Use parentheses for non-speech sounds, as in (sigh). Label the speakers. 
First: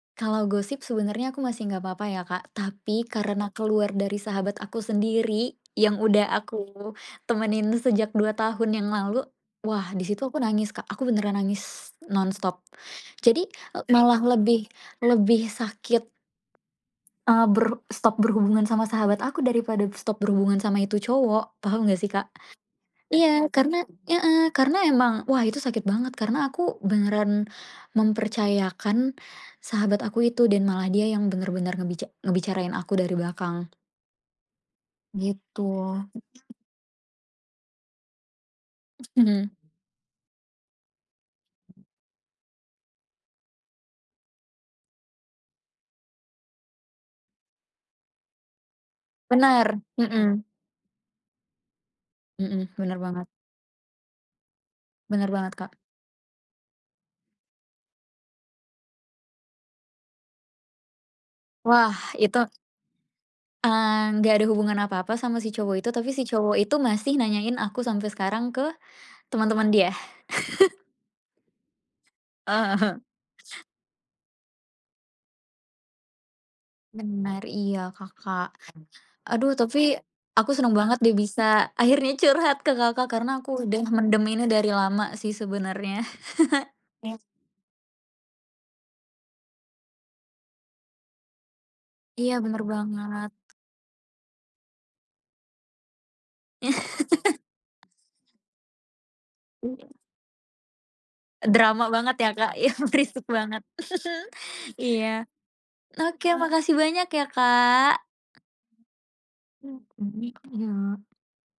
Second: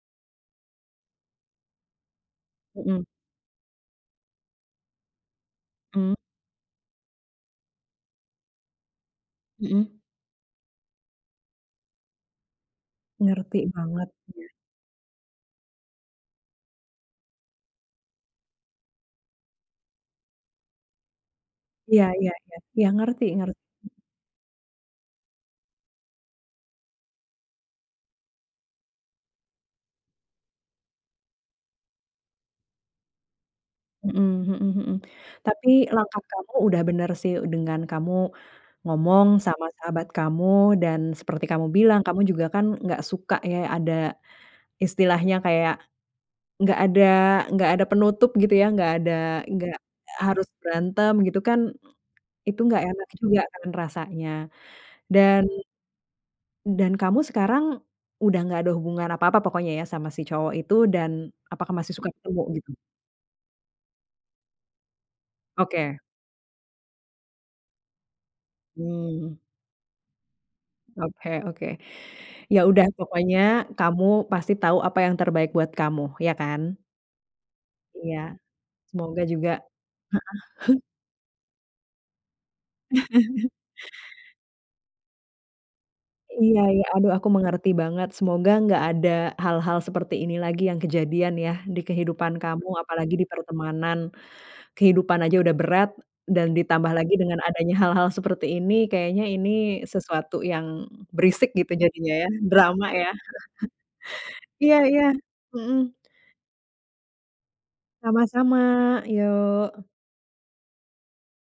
Speaker 1: Kalau gosip, sebenarnya aku masih nggak apa-apa ya, Kak.
Speaker 2: Mhm.
Speaker 1: Tapi, karena keluar dari sahabat aku sendiri, yang
Speaker 2: Mmm.
Speaker 1: udah aku temenin sejak 2 tahun yang lalu, wah!
Speaker 2: Heeh.
Speaker 1: Di situ aku nangis, Kak. Aku beneran nangis, non-stop. Jadi,
Speaker 2: Ngerti
Speaker 1: e
Speaker 2: banget,
Speaker 1: malah
Speaker 2: iya.
Speaker 1: lebih lebih sakit, eee, ber stop berhubungan sama sahabat aku, daripada stop berhubungan sama itu cowok. Paham nggak
Speaker 2: Iya
Speaker 1: sih, Kak?
Speaker 2: iya iya. Iya, ngerti
Speaker 1: Iya,
Speaker 2: nger
Speaker 1: karena heeh. Karena emang, wah, itu sakit banget. Karena aku beneran mempercayakan sahabat aku itu, dan malah dia yang benar-benar ngebica ngebicarain aku dari belakang.
Speaker 2: Mhm mhm mhm.
Speaker 1: Gitu.
Speaker 2: Tapi, langkah kamu udah bener sih, dengan kamu ngomong
Speaker 1: (chuckles)
Speaker 2: sama sahabat kamu, dan seperti kamu bilang, kamu juga kan, nggak suka, ya, ada istilahnya kayak, nggak ada nggak ada penutup, gitu, ya? Nggak ada nggak
Speaker 1: Benar, mhm.
Speaker 2: harus berantem, gitu, kan, itu
Speaker 1: Heeh.
Speaker 2: nggak
Speaker 1: Benar
Speaker 2: enak
Speaker 1: banget.
Speaker 2: juga, kan, rasanya.
Speaker 1: Bener
Speaker 2: Dan
Speaker 1: banget, Kak.
Speaker 2: dan kamu sekarang, udah nggak ada hubungan apa-apa pokoknya, ya, sama si cowok itu, dan apakah
Speaker 1: Wah
Speaker 2: masih suka
Speaker 1: itu
Speaker 2: ketemu, gitu?
Speaker 1: Eee, nggak ada hubungan apa-apa sama si cowok itu,
Speaker 2: Oke.
Speaker 1: tapi si cowok itu masih nanyain aku sampai sekarang ke
Speaker 2: Mmm.
Speaker 1: teman-teman dia. (chuckles)
Speaker 2: Oke oke.
Speaker 1: Eee,
Speaker 2: Ya, udah,
Speaker 1: ah-hah.
Speaker 2: pokoknya kamu pasti tahu apa yang terbaik buat kamu. Ya kan?
Speaker 1: Bener. Iya,
Speaker 2: Iya.
Speaker 1: Kakak.
Speaker 2: Semoga juga
Speaker 1: Aduh,
Speaker 2: heeh.
Speaker 1: tapi aku seneng
Speaker 2: (chuckles)
Speaker 1: banget deh bisa akhirnya curhat ke Kakak, karena
Speaker 2: (chuckles)
Speaker 1: aku udah mendem ini dari lama sih, sebenernya.
Speaker 2: Iya iya. Aduh,
Speaker 1: (chuckles)
Speaker 2: aku mengerti banget. Semoga, nggak ada hal-hal seperti ini lagi, yang kejadian, ya? Di kehidupan
Speaker 1: Iya, bener
Speaker 2: kamu, apalagi di
Speaker 1: banget.
Speaker 2: pertemanan. Kehidupan aja udah berat, dan ditambah lagi dengan adanya
Speaker 1: (laughs)
Speaker 2: hal-hal seperti ini, kayaknya ini
Speaker 1: Mmm.
Speaker 2: sesuatu yang berisik gitu,
Speaker 1: Drama
Speaker 2: jadinya,
Speaker 1: banget,
Speaker 2: ya?
Speaker 1: ya, Kak?
Speaker 2: Drama,
Speaker 1: (chuckles)
Speaker 2: ya? (laughs)
Speaker 1: Berisik banget. (chuckles)
Speaker 2: Iya iya.
Speaker 1: Iya.
Speaker 2: Mhm.
Speaker 1: Oke, makasih banyak ya, Kak!
Speaker 2: Sama-sama! Yuk.
Speaker 1: Mhm. Yuk.